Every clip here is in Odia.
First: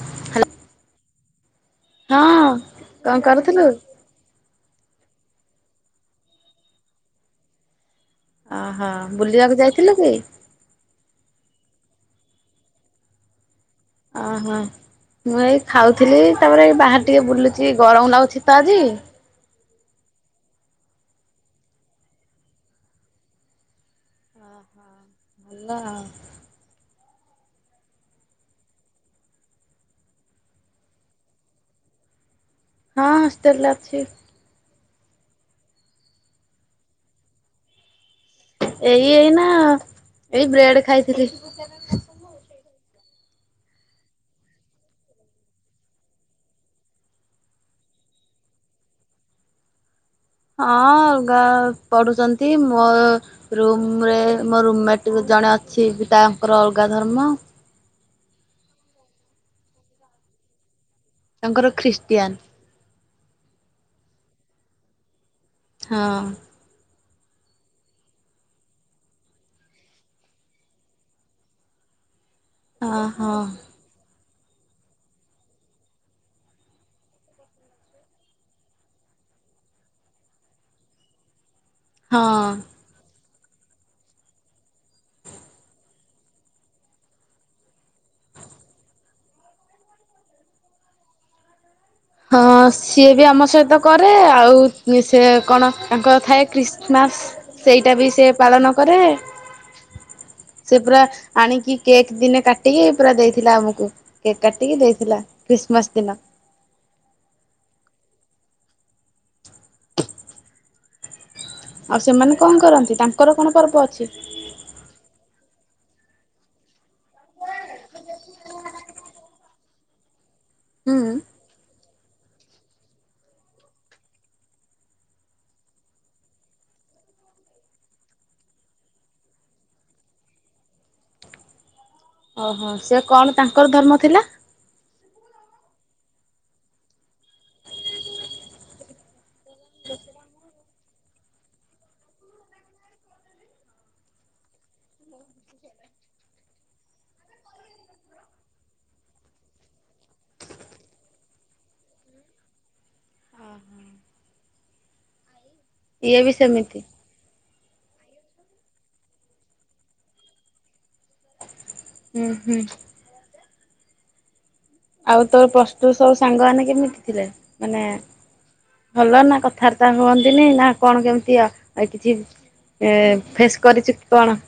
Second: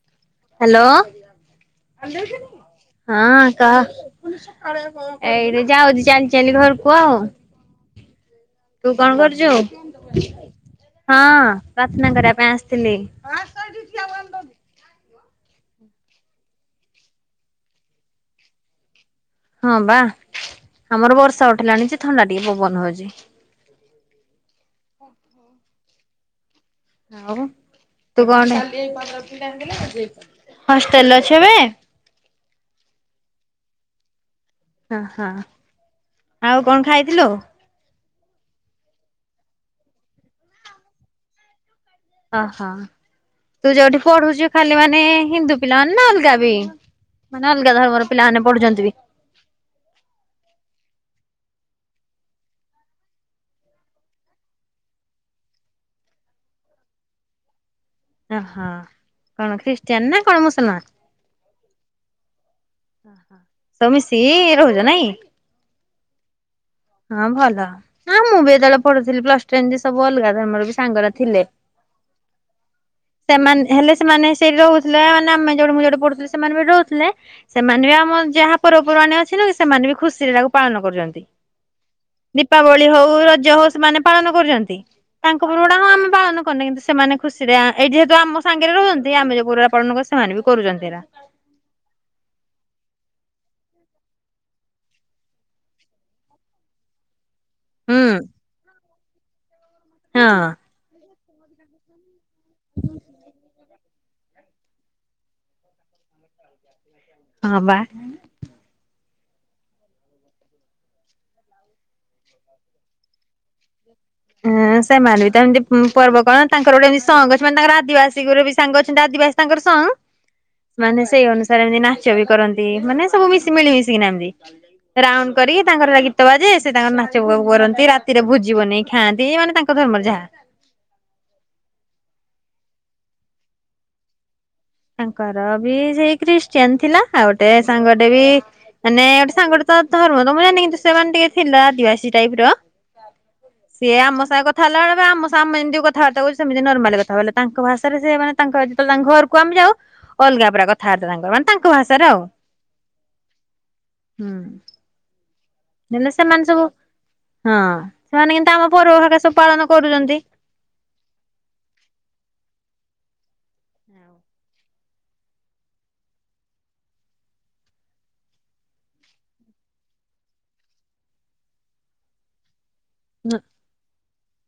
ହ୍ୟାଲୋ। ହ୍ୟାଲୋ କଣ ହଁ କରୁଥିଲୁ? କା ଏଇଟି ଯାଉଛି ଚାଲି ଚାଲି ଘରକୁ ଆଉ। ଓହୋ ତୁ କଣ କରୁଛୁ? ବୁଲିବାକୁ ଯାଇଥିଲୁ କି? ହଁ ପ୍ରାର୍ଥନା କରିବା ପାଇଁ ଆସିଥିଲି। ଓହୋ। ମୁଁ ଏଇ ଖାଉଥିଲି ତାପରେ ଏଇ ବାହାରେ ଟିକେ ବୁଲୁଚି ଗରମ ଲାଗୁଛି ତ ଆଜି। ହଁ ବା ଆମର ବର୍ଷା ଉଠିଲାଣ ଯେ ଥଣ୍ଡା ଟିକେ ପବନ ହଉଛି। ଓହୋ ହଉ ତୁ କ'ଣ ହଷ୍ଟେଲରେ ଅଛ ଏବେ! ହଁ ହଷ୍ଟେଲ ରେ ଅଛି। ହ ହଁ ଆଉ କ'ଣ ଖାଇଥିଲୁ? ଏଇ ଏଇ ନା ଏଇ ବ୍ରେଡ ଖାଇଥିଲି। ଓହୋ ତୁ ଯୋଉଠି ପଢୁଛୁ ଖାଲି ମାନେ ହିନ୍ଦୁ ପିଲାମାନୋନ ନା ଅଲଗା ବି ମାନେ ଅଲଗା ଧର୍ମର ପିଲାମାନୋନେ ପଢୁଛନ୍ତି ବି। ହଁ ଗା ପଢୁଛନ୍ତି। ମୋ ରୁମ ରେ ମୋ ରୁମମେଟ ଜଣେ ଅଛି ବି ତାଙ୍କର ଅଲଗା ଧର୍ମ ଓହୋ କ'ଣ ଖ୍ରୀଷ୍ଟିୟନ ନା କ'ଣ ମୁସଲମାନମାନ? ତାଙ୍କର ଖ୍ରୀଷ୍ଟିଆନ- ଓହୋ ମିଶିକି ରହୁଛ ନାଇଁ। ହଁ ହଁ ଭଲ ନାଁ ମୁଁ ବି ଏତେବେଳେ ପଢୁଥିଲି। ପ୍ଲସ ଟେନ ଯେ ସବୁ ଅଲଗା ତମର ବି ସାଙ୍ଗରେ ଥିଲେ। ଅ ହଁ ସେମାନେ ହେଲେ ସେମାନେ ସେଇି ରହୁଥିଲେ। ମାନେ ଆମେ ଯୋଉଠି ମୁଁ ଯୋଉଠି ପଢୁଥିଲେ ସେମାନେ ବି ରହୁଥିଲେ। ସେମାନେ ବି ଆମର ଯାହା ପର୍ବପର୍ବାଣଣି ଅଛି ନା ସେମାନେ ବି ଖୁସିରେ ତାକୁ ପାଳନ କରୁଛନ୍ତି। ହଁ। ଦୀପାବଳି ହଉ ରଜ ହଉ। ସେମାନେ ପାଳନ କରୁଛନ୍ତି। ତାଙ୍କ ଗୁଡା ହ ଆମେ ପାଳନ କରୁନ କିନ୍ତୁ ସେମାନେ ଖୁସିରେ ଏଇ ଯେହେତୁ ଆମ ସାଙ୍ଗରେ ରୁହନ୍ତି ଆମେ ଯୋଉ ପୁରା ପାଳନ ସେମାନେ ବି କରୁଛନ୍ତି ହେର। ହଁ ସିଏ ବି ଆମ ସହିତ କରେ ଆଉ ସେ କ'ଣ ତାଙ୍କର ଥାଏ ଖ୍ରୀଷ୍ଟମାସ। ସେଇଟା ହୁଁ ବି ସେ ପାଳନ କରେ ହଁ ସେ ପୁରା ଆଣିକି କେକ୍ ଦିନେ କାଟିକି ପୁରା ଦେଇଥିଲା ଆମକୁ କେକ୍ କାଟିକି ଦେଇଥିଲା ଖ୍ରୀଷ୍ଟମାସ ଦିନ। ହଁ ବା [inaudible] ଆଉ ସେମାନେ କ'ଣ କରନ୍ତି? ତାଙ୍କର କଣ ପର୍ବ ଅଛି। ହୁଁ ସେମାନେ ବି ତ ଏମିତି ପର୍ବ କ'ଣ ତାଙ୍କର ଗୋଟେ ଏମିତି ସଂଙ୍ଗ ଅଛି ତାଙ୍କର ଆଦିବାସୀଙ୍କର ବି ସାଙ୍ଗ ଅଛନ୍ତି। ଆଦିବାସୀ ତାଙ୍କର ସାଙ୍ଗ ମାନେ ହୁଁ ସେଇ ଅନୁ। ମିତି ନାଚ ବି କରନ୍ତି। ମାନେ ସବୁ ମିଶି ମିଳିମଶିକିନା ଏମତି ରାଉଣ୍ଡ କରିକି ତାଙ୍କର ଗୀତ ବାଜେ ସେ ତାଙ୍କର ନାଚ କରନ୍ତି ରାତିରେ ଭୋଜିବ ନେଇକି। ଖାଆନ୍ତି ମାନେ ତାଙ୍କ ଧର୍ମର ଯାହା। ଓହୋ ସେ କଣ ତାଙ୍କର ଧର୍ମ ଥିଲା। ତାଙ୍କର ବି ସେଇ ଖ୍ରୀଷ୍ଟିଆନ ଥିଲା ଆଉ ଗୋଟେ ସାଙ୍ଗଟେ ବି। ମାନେ ଗୋଟେ ସାଙ୍ଗ ତ ଧର୍ମ ତ ମୁଁ ଜାି କିନ୍ତୁ ସେମାନେ ଟିକେ ଥିଲା ଆଦିବାସୀ ଟାଇପ ର। [inaudible] ସିଏ ଆମ ସାଙ୍ଗରେ କଥା ହେଲା ବେଳେ ପୁରା ଆମ ସାଙ୍ଗେ ଯେମିତି କଥାବାର୍ତ୍ତା କରୁଛୁ ସେମିତି ନର୍ମାଲି କଥା ହବ ତାଙ୍କ ଭାଷାରେ ସେମାନେ ତାଙ୍କ ଯେତେବେଳେ ତାଙ୍କ ଘରକୁ ଆମେ ଯାଉ ଅଲଗା ପୁରା କଥାବାର୍ତ୍ତା ତାଙ୍କର ମାନେ ତାଙ୍କ ଭାଷାରେ ଆଉ ହୁଁ। ଯେତେହେଲେ ଇଏ ବି ସେମାନେ ସବୁ ସେମିତି ହଁ ସେମାନେ କିନ୍ତୁ ଆମ ପର୍ବ ହେରିକା ସବୁ ପାଳନ କରୁଛନ୍ତି। ହୁଁ ହୁଁ। [unintelligible] ଆଉ ତୋର ପ୍ଲସ୍ ଟୁ ର ସବୁ ସାଙ୍ଗମାନେ କେମିତି ଭଲ ନା କଥାବାର୍ତ୍ତା ହୁଅନ୍ତିନି। ନା କ'ଣ କେମିତି ଆଉ କିଛି ଏ ଫେସ୍ କରିଚୁ କ'ଣ?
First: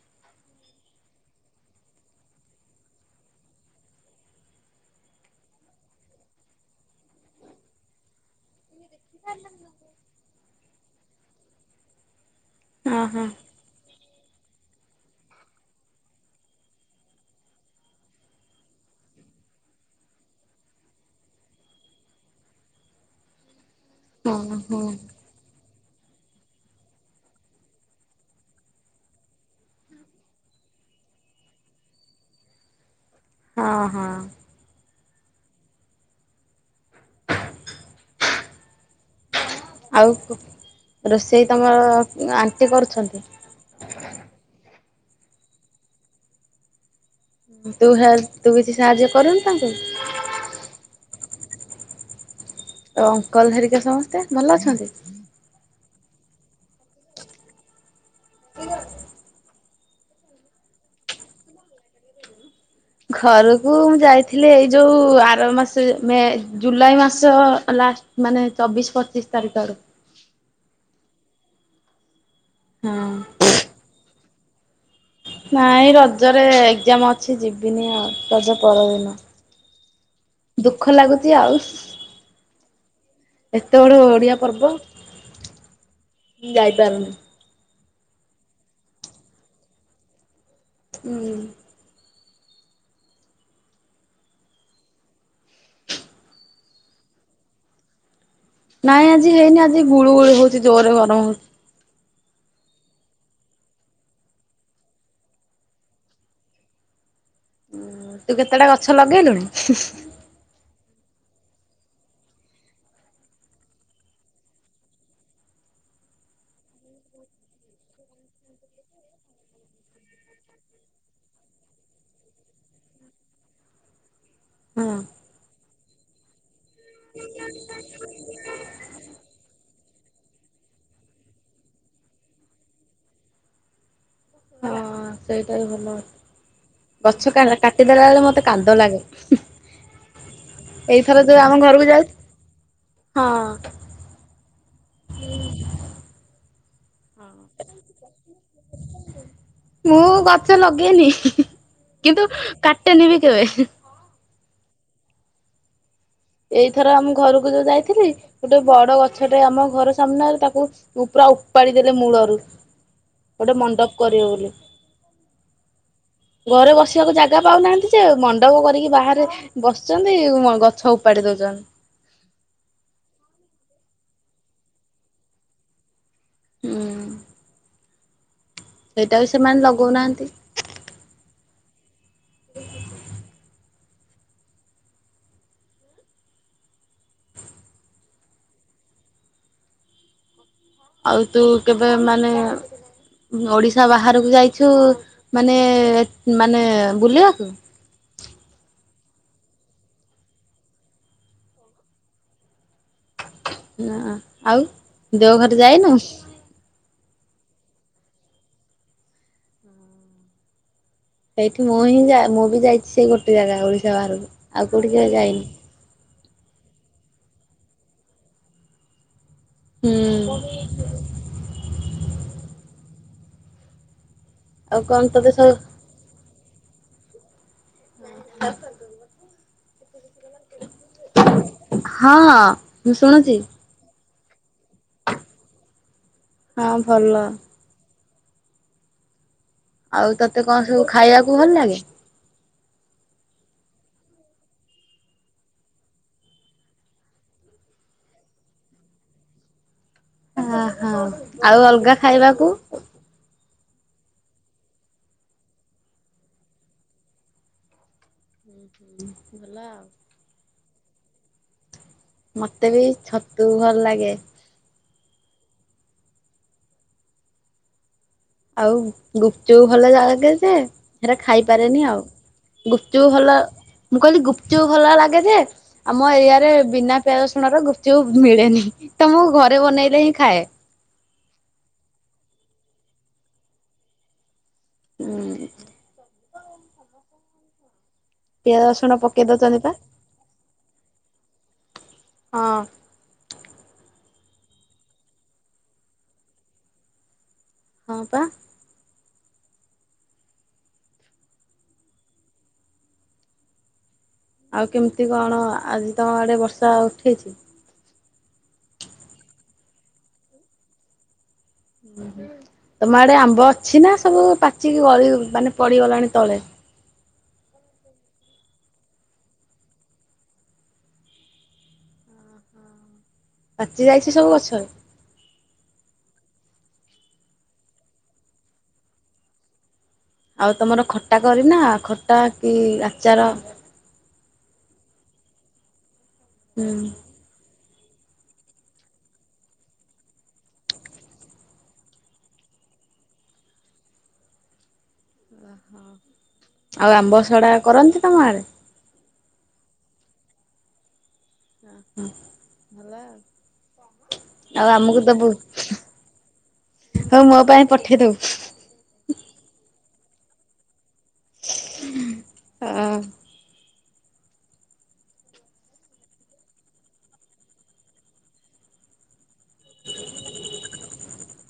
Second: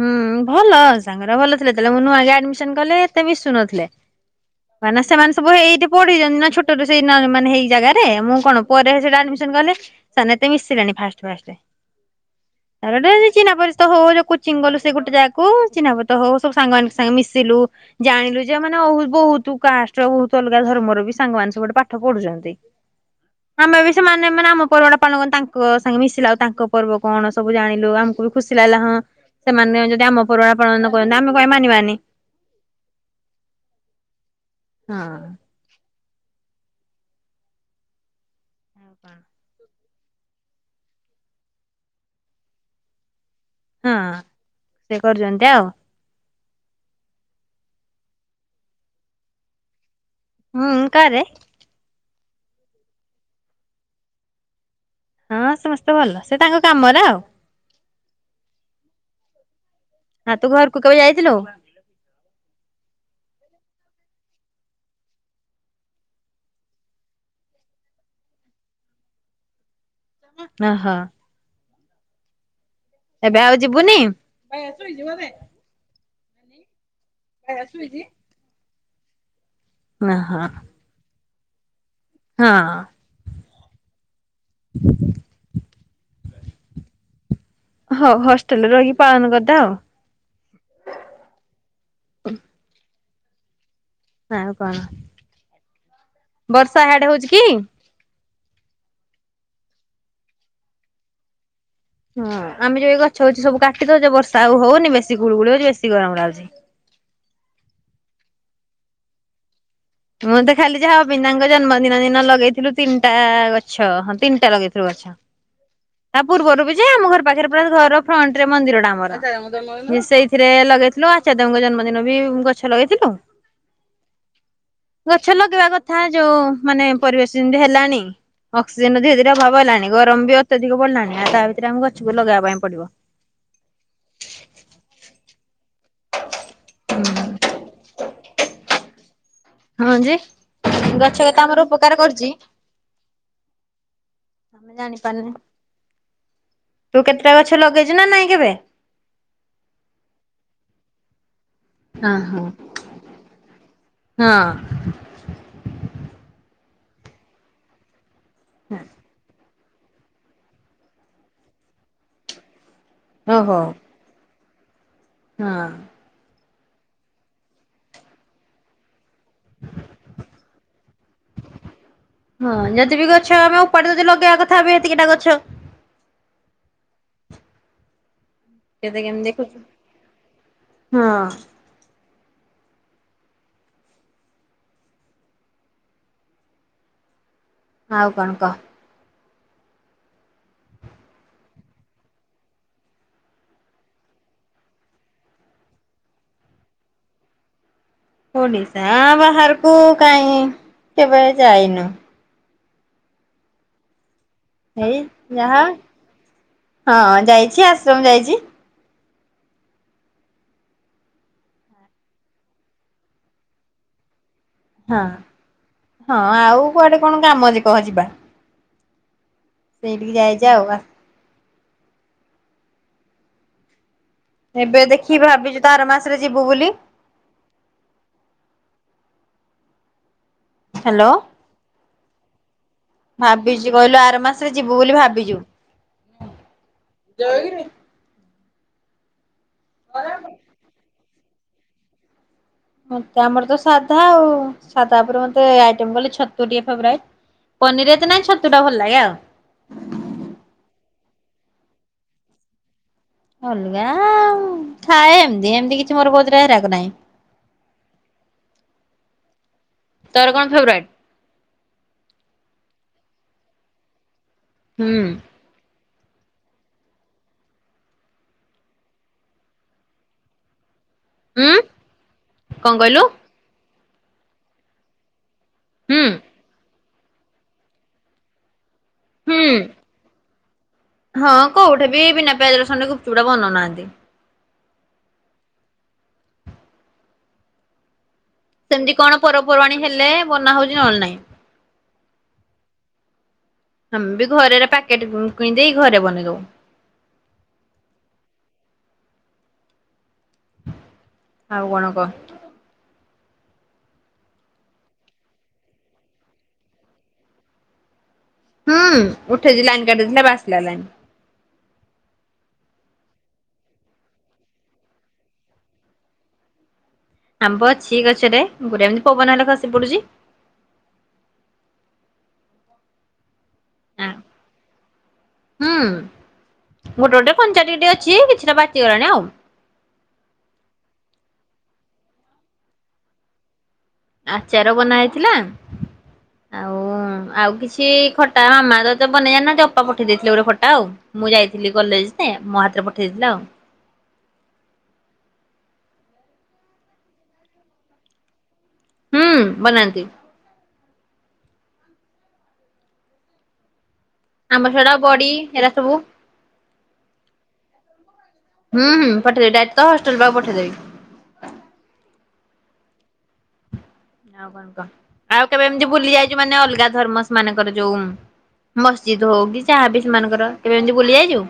ହୁଁ ଭଲ ସାଙ୍ଗ ଗୁଡ଼ା ଭଲ ଥିଲେ ଯେତେବେଳେ ମୁଁ ନୂଆ ଯାଇ ଆଡମିସନ କଲି ଏତେ ମିଶୁନଥିଲେ ମାନେ ସେମାନେ ସବୁ ଏଇଠି ପଢ଼ିଛନ୍ତି ନା ଛୋଟରୁ ସେଇ ମାନେ ସେଇ ଜାଗାରେ ମୁଁ କ'ଣ ପରେ। [unintelligible] ତାପରେ ଓହୋ ଗୋଟେ ଚିହ୍ନା ପରିିଚୟ ହଉ ହଉ କୋଚିଙ୍ଗ ଗଲୁ ସେ ଗୋଟେ ଜାଗାକୁ ଚିନା ପର୍ଚ୍ଚତ ହଉ ସବୁ ସାଙ୍ଗ ମାନଙ୍କ ସାଂଗରେ ମିଶିଲୁ ଜାଣିଲୁ ଯେ ମାନେ ବହୁତ କାଷ୍ଟର ବହୁତ ଅଲଗା ଧର୍ମର ବି ସାଙ୍ଗ ମାନ ସବୁ ଏଠି ପାଠ ପଢ଼ୁଛନ୍ତି। ଆମେ ବି ସେମାନେ ମାନେ ହଁ ଆମ ହଁ ପର୍ବ ଟା ପାଳନ କରୁ ତାଙ୍କ ସାଙ୍ଗେ ମିଶିଲା ଆଉ ତାଙ୍କ ପର୍ବ କଣ ସବୁ ଜାଣିଲୁ ଆମକୁ ବି ଖୁସି ଲାଗିଲା ହଁ ସେମାନେ ଯଦି ଆମ ପର୍ବ ପାଳନ କରନ୍ତି ଆମେ କାଇଁ ମାନିବାନି? ହଁ ହଁ। ହଁ। [inaudible] ଆଉ ରୋଷେଇ ତୁମର ଆଣ୍ଟି କରୁଛନ୍ତି? ହଁ ସେ କରୁଛନ୍ତି ଆଉ। ତୁ ହେଲ୍ପ, ତୁ କିଛି ସାହାଯ୍ୟ କରୁନୁ ତାଙ୍କୁ? ହୁଁ କରେ। ଆଉ ଅଙ୍କଲ ହେରିକା ସମସ୍ତେ ଭଲ ଅଛନ୍ତି? ହଁ ସମସ୍ତେ ଭଲ ସେ ତାଙ୍କ କାମରେ ଆଉ [inaudible] ହଁ ତୁ ଘରକୁ କେବେ ଯାଇଥିଲୁ? ଘରକୁ ମୁଁ ଯାଇଥିଲି ଏଇ ଯୋଉ ଆର ମାସ ମେ ଜୁଲାଇ ମାସ ଲାଷ୍ଟ ମାନେ ଚବିଶ ପଚିଶ ତାରିଖ ଆଡ଼କୁ। ହଁ ହଁ। ହଁ ଏବେ ଆଉ ଯିବୁନି? ନାଇଁ ରଜରେ ଏକ୍ଜାମ୍ ଅଛି ଯିବିନି ଆଉ ରଜ ପରଦିନ। ଓହୋଃ। ଦୁଃଖ ଲାଗୁଛି ଆଉ ହଁ। ଏତେ ବଡ଼ ଓଡିଆ ପର୍ବ ମୁଁ ଯାଇପାରୁନି। ହଁ ହଷ୍ଟେଲରେ ରହିି ପାଳନ କରିଦେ ଆଉ ହୁଁ। ଆଉ କଣ, ବର୍ଷା ଆଡେ ହଉଛି କି? ନାଇଁ ଆଜି ହେଇନି ଆଜି ଗୁଳୁ ଗୁଳି ହଉଛି ଜୋରରେ ଗରମ ହଉଛି। ହଁ ଆମେ ଯୋଉ ଏବେ ଗଛ ଫଛ ସବୁ କାଟିଦଉଛେ ବର୍ଷା ଆଉ ହଉନି ବେଶି ଗୁଳୁ ଗୁଳି ହଉଛି ବେଶି ଗରମ ଲାଗୁଛି। ଉ ତୁ କେତେଟା ଗଛ ଲଗେଇଲୁଣି? ମୁଁ ତ ଖାଲି ଯାହା ଅବିନ୍ଦାଙ୍କ ଜନ୍ମଦିନ ଦିନ ଲଗେଇଥିଲୁ ତିନିଟା ଗଛ ହଁ ତିନିଟା ଲଗେଇ ଥିଲୁ ଗଛ ତା ପୂର୍ବରୁ ବି ଯେ ଆମ ଘର ପାଖରେ ପୁରା ଘର ଫ୍ରଣ୍ଟ ରେ ମନ୍ଦିର ଟା ଆମର ସେଇଥିରେ ଲଗେଇଥିଲୁ ଆଚାର୍ଯ୍ୟଙ୍କ ଜନ୍ମଦିନ ବି ଗଛ ଲଗେଇଥିଲୁ ହଁ। ଗଛ ଲଗେଇବା କଥା ଯୋଉ ମାନେ ପରିବେଶ ଯେମିତି ହେଲାଣି ଅକ୍ସିଜେନ ଧୀରେ ଧୀରେ ଅଭାବ ହେଲାଣି। ଗରମ ବି ଅତ୍ୟଧିକ ପଡିଲାଣି ଆଉ ତା ଭିତରେ ଆମେ ଗଛକୁ ଲଗାଇବା ପାଇଁ ପଡିବ। ହଁ ସେଇଟା ବି ଭଲ। ଗଛ କ କାଟିଦେଲା ବେଳେ ମତେ କାନ୍ଦ ଲାଗେ। ହଁ ଯେ ଗଛ ଏଇଥର ଯୋଉ କେତେ ଆମ ଆମର ଘରକୁ ଉପକାର ଯାଉଛି କରୁଛି। ହଁ। ଆମେ ଜାଣିପାରୁନେ, ତୁ କେତେଟା ଗଛ ଲଗେଇଛୁ ନା ନାଇଁ କେବେ? ମୁଁ ଗଛ ଲଗେଇନି ହିଁ ହିଁ ହିଁ। ହଁ କିନ୍ତୁ କାଟେନି ବି କେବେ ହେଁ ହେଁ। ହଁ। ଏଇଥର ଆମ ଘରକୁ ଯୋଉ ଯାଇଥିଲି, ଗୋଟେ ହଁ। ବଡ ଗଛଟେ ଆମ ଘର ସାମ୍ନାରେ ତାକୁ ଉ ପୁରା ଉପାଡି ଦେଲେ ମୂଳରୁ ଓହୋ ଗୋଟେ ମଣ୍ଡପ କରିବେ ବୋଲି। ହଁ। ଘରେ ବସିବାକୁ ଜାଗା ପାଉନାହାନ୍ତି ଯେ, ମଣ୍ଡପ କରିକି ବାହାରେ ବସିଛନ୍ତି ଗଛ ଉପାଡି ଦଉଛନ୍ତି ହଁ ଯଦି ବି ଗଛ ଆମେ ଉପାଡ଼ି ଦଉଚେ ଲଗେଇବା କଥା ବି ଏତିକି ଟା ଗଛ। ହୁଁ। କେତେ ସେଇଟା ବି କେମିତି ସେମାନେ ଦେଖୁଛୁ। ଲଗଉନାହାନ୍ତି ହଁ। [inaudible] ଆଉ କଣ କହ। ଆଉ ତୁ କେବେ ମାନେ ଓଡ଼ିଶା ବାହାରକୁ ଯାଇଛୁ ମାନେ ମାନେ ବୁଲିବାକୁ? ଓଡ଼ିଶା ବାହାରକୁ କାହିଁ କେବେ ଯାଇନୁ। ନା ଆଉ ଏଇ ଦେଓଘର ଯାହା ଯାଇନୁ? ହଁ ଯାଇଛି ଆଶ୍ରମ ଯାଇଛି। ସେଇଠି ମୁଁ ହିଁ ଯା ମୁଁ ବି ଯାଇଛି ସେଇ ଗୋଟେ ଜାଗା ଓଡ଼ିଶା ବାହାରକୁ। ଆଉ କୋଉଠି ହଁ କେବେ ଯାଇନି। ହଁ ଆଉ କୁଆଡ଼େ କଣ କାମ ଯେ କହ ଯିବା। ସେଇଠି କି ହୁଁ ଯାଇଚି ଆଉ ଆଉ ଏବେ କଣ ଦେଖିବା ତୋତେ ସବୁ ଭାବିଛୁ ତ ଆର ମାସରେ ଯିବୁ ବୋଲି। [unintelligible] ହ୍ୟାଲୋ ହଁ ମୁଁ ଶୁଣୁଛି ଭାବିଛୁ କହିଲୁ ଆର ମାସରେ ଯିବୁ ବୋଲି ଭାବିଛୁ? ହଁ ଭଲ। ଆଉ ତତେ କଣ ସବୁ ଖାଇବାକୁ ଭଲ ଲାଗେ? ମତେ ଆମର ତ ସାଧା ଆଉ ସାଧା ଉପରେ ମତେ ଆଇଟମ କହିଲେ ଛତୁ ଟିକେ ଫେବରାଇଟ। ପନିର ଏତେ ନାଇଁ ଛତୁଟା ଭଲ ଲାଗେ ଆଉ। ଓହୋଃ। ଆଉ ଅଲଗା ଖାଇବାକୁ? ଅଲଗା ଥାଏ ଏମତି ଏମତି କିଛି ମୋର [unintelligible] ରାଗ ନାହିଁ। ହୁଁ ଭଲ ଆଉ। ତୋର କଣ ଫେବରାଇଟ? ମତେ ବି ଛତୁ ଭଲ ଲାଗେ। ହୁଁ। ଆଉ ଗୁପଚୁପ ଭଲ ଲାଗେ ଯେ ସେଟା ଉଁ ଖାଇପାରେନି ଆଉ। କଣ କହିଲୁ ଗୁପଚୁପ ଭଲ ମୁଁ କହିଲି ଗୁପଚୁପ ଭଲ ଲାଗେ ଯେ ହୁଁ। ଆମ ଏରିଆରେ ବିନା ପିଆଜ ରସୁଣ ର ଗୁପଚୁପ ମିଳେନି, ତ ମୁଁ ହୁଁ ଘରେ ବନେଇଲେ ହିଁ ଖାଏ। ହଁ କୋଉଠି ବି ବିନା ପିଆଜ ରସୁଣ ରେ ଗୁପଚୁପୁଡା ବନଉନାହାନ୍ତି। ହୁଁ। ପିଆଜ ରସୁଣ ସେମିତି କଣ ପକେଇ ଦଉଛନ୍ତି ପା। ପର୍ବପର୍ବାଣୀ ହେଲେ ବନା ହଉଛି ନହେଲେ ନାହିଁ। ହଁ। ଆମେ ବି ଘରେ ଏରା ପ୍ୟାକେଟ କିଣିଦେଇ ଘରେ ବନେଇ ଦଉ। ହଁ ପା। ଆଉ କଣ କହ। ଆଉ କେମିତି କଣ ଆଜି ତମ ଆଡ଼େ ବର୍ଷା ଉଠେଇଚି? ହୁଁ ଉଠେଇଛି ଲାଇନ୍ କାଟି ଦେଇଥିଲା ଏବେ ଆସିଲା ଲାଇନ୍। ତମ ଆଡ଼େ ଆମ୍ବ ଅଛି ନା ସବୁ ପାଚିକି ଗଳି ମାନେ ପଡ଼ିଗଲାଣି ତଳେ? ଆମ୍ବ ଅଛି ଗଛରେ [unintelligible] ଏମିତି ପବନ ହେଲେ ଖସି ପଡ଼ୁଛି। ପାଚି ଆ ଯାଇଛି ସବୁ ଗଛ ରେ? ହୁଁ ଗୋଟେ ଗୋଟେ କଞ୍ଚା ଟିକେ ଟିକେ ଅଛି କିଛିଟା ପାଚି ଗଲାଣି ଆଉ। ଆଉ ତମର ଖଟା କରିନା ଖଟା କି ଆଚାର? ଆଚାର ବନା ହେଇଥିଲା ହୁଁ। ହଁ ଆଉ କିଛି ଖଟା ମାମା ତ ତ ବନେଇ ଜାଣି ନାନ୍ତି ଅପା ପଠେଇ ଦେଇଥିଲେ ଗୋଟେ ଖଟା ଆଉ। ମୁଁ ଯାଇଥିଲି କଲେଜ ଯେ ମୋ ହାତରେ ପଠେଇଦେଇ ଥିଲା ଆଉ। ଆଉ ଆମ୍ବ ସଢ଼ା କରନ୍ତି ତମ ଆଡ଼େ? ହୁଁ ବନାନ୍ତି। ହଁ ହଁ ଭଲ ଆଉ। ଆମ୍ବ ଆଉ ସଡା ଆମୁକୁ ଦବୁ, ବଡି ଏରା ସବୁ ହଉ ମୋ ପାଇଁ ପଠେଇଦବୁ ହୁଁ ହୁଁ, ପଠେଇଦେବି, ଡାଏଟ ତୋ ହଷ୍ଟେଲ ପାଖକୁ ପଠେଇଦବି। ହ ଆଉ କଣ କ? ଆଉ କେବେ ଏମିତି ବୁଲି ଯାଇଛୁ ମାନେ ଅଲଗା ଧର୍ମସ ମାନଙ୍କରେ ଯୋଉ ମସଜିଦ୍ଦ ହଉ କି ଯାହାବି ସେମାନଙ୍କର, କେବେ ଏମିତି ବୁଲି ଯାଇଚୁ?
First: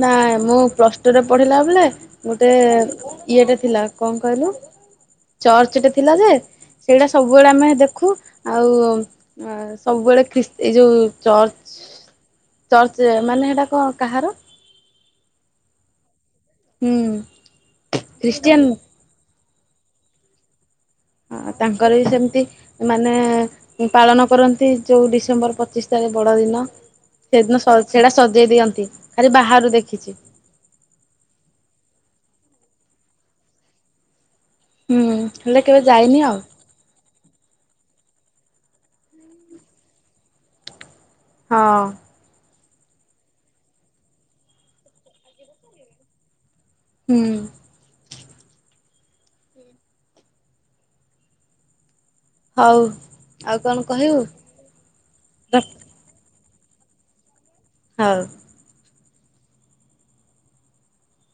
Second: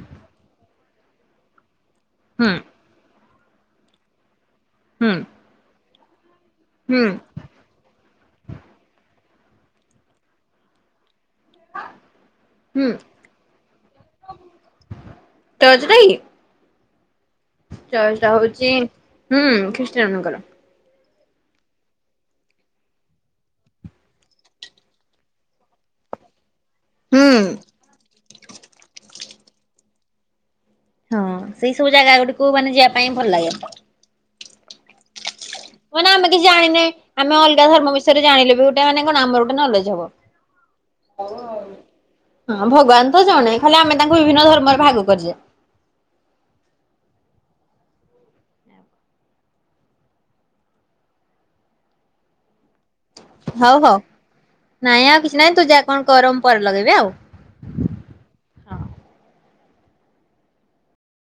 ନାଇଁ ମୁଁ ପ୍ଲସ ଟୁରେ ପଢିଲା ବେଳେ, ହୁଁ ଗୋଟେ ଇଏଟା ଥିଲା, କଣ କହିଲୁ? ହୁଁ ଚର୍ଚ୍ଚଟେ ଥିଲା ଯେ, ହୁଁ ସେଇଟା ସବୁ ସବୁବେଳେ ଆମେ ଦେଖୁ ଆଉ ସବୁବେଳେ ଖ୍ରୀଷ୍ ଏ ଯୋଉ ଚର୍ଚ୍ଚ ହୁଁ ଚର୍ଚ୍ଚ ମାନେ ହେଇଟା କଣ? କାହାର? [unintelligible] କାହିଁକି? ହୁଁ ଉଁ। ଚର୍ଚ୍ଚଟା ହଉଛି ହୁଁ ଖ୍ରୀଷ୍ଟିୟ ମାନଙ୍କର। ହଁ, ତାଙ୍କର ବି ସେମିତି ମାନେ ପାଳନ କରନ୍ତି ଯୋଉ ଡିସେମ୍ବର ପଚିଶ ତାରିଖ ବଡ ଦିନ। ହୁଁ ସେଦିନ ସ ସେଟା ସଜେଇ ଦିଅନ୍ତି, ଖାଲି ବାହାରୁ ଦେଖିଛି। ହଁ ସେଇ ସବୁ ଜାଗା ଗୁଡିକୁ ମାନେ ଯିବା ପାଇଁ ଭଲ ଲାଗେ। ହୁଁ, ହେଲେ କେବେ ମାନେ ଯାଇନି ଆମେ ଆଉ। କିଛି ଜାଣିିନେ, ଆମେ ଅଲଗା ଧର୍ମ ବିଷୟରେ ଜାଣିଲେ ବି ଗୋଟେ ମାନେ କଣ ଆମର ଗୋଟେ ନଲେଜ ହବ। ହଁ ହଁ ଭଗବାନ ତ ଜଣେ, ଖାଲି ଆମେ ତାଙ୍କୁ ବିଭିନ୍ନ ଧର୍ମରେ ଭାଗ କରିଛେ। ହୁଁ ଉଁ। ହଉ। ଆଉ ହଉ କଣ ହଉ କହିବୁ ନାଇଁ ଆଉ କିଛି ନାଇଁ ତୁ ଯା କଣ କର, ମୁଁ ପରେ ଲଗେଇବି ଆଉ। ହଉ। ହଁ।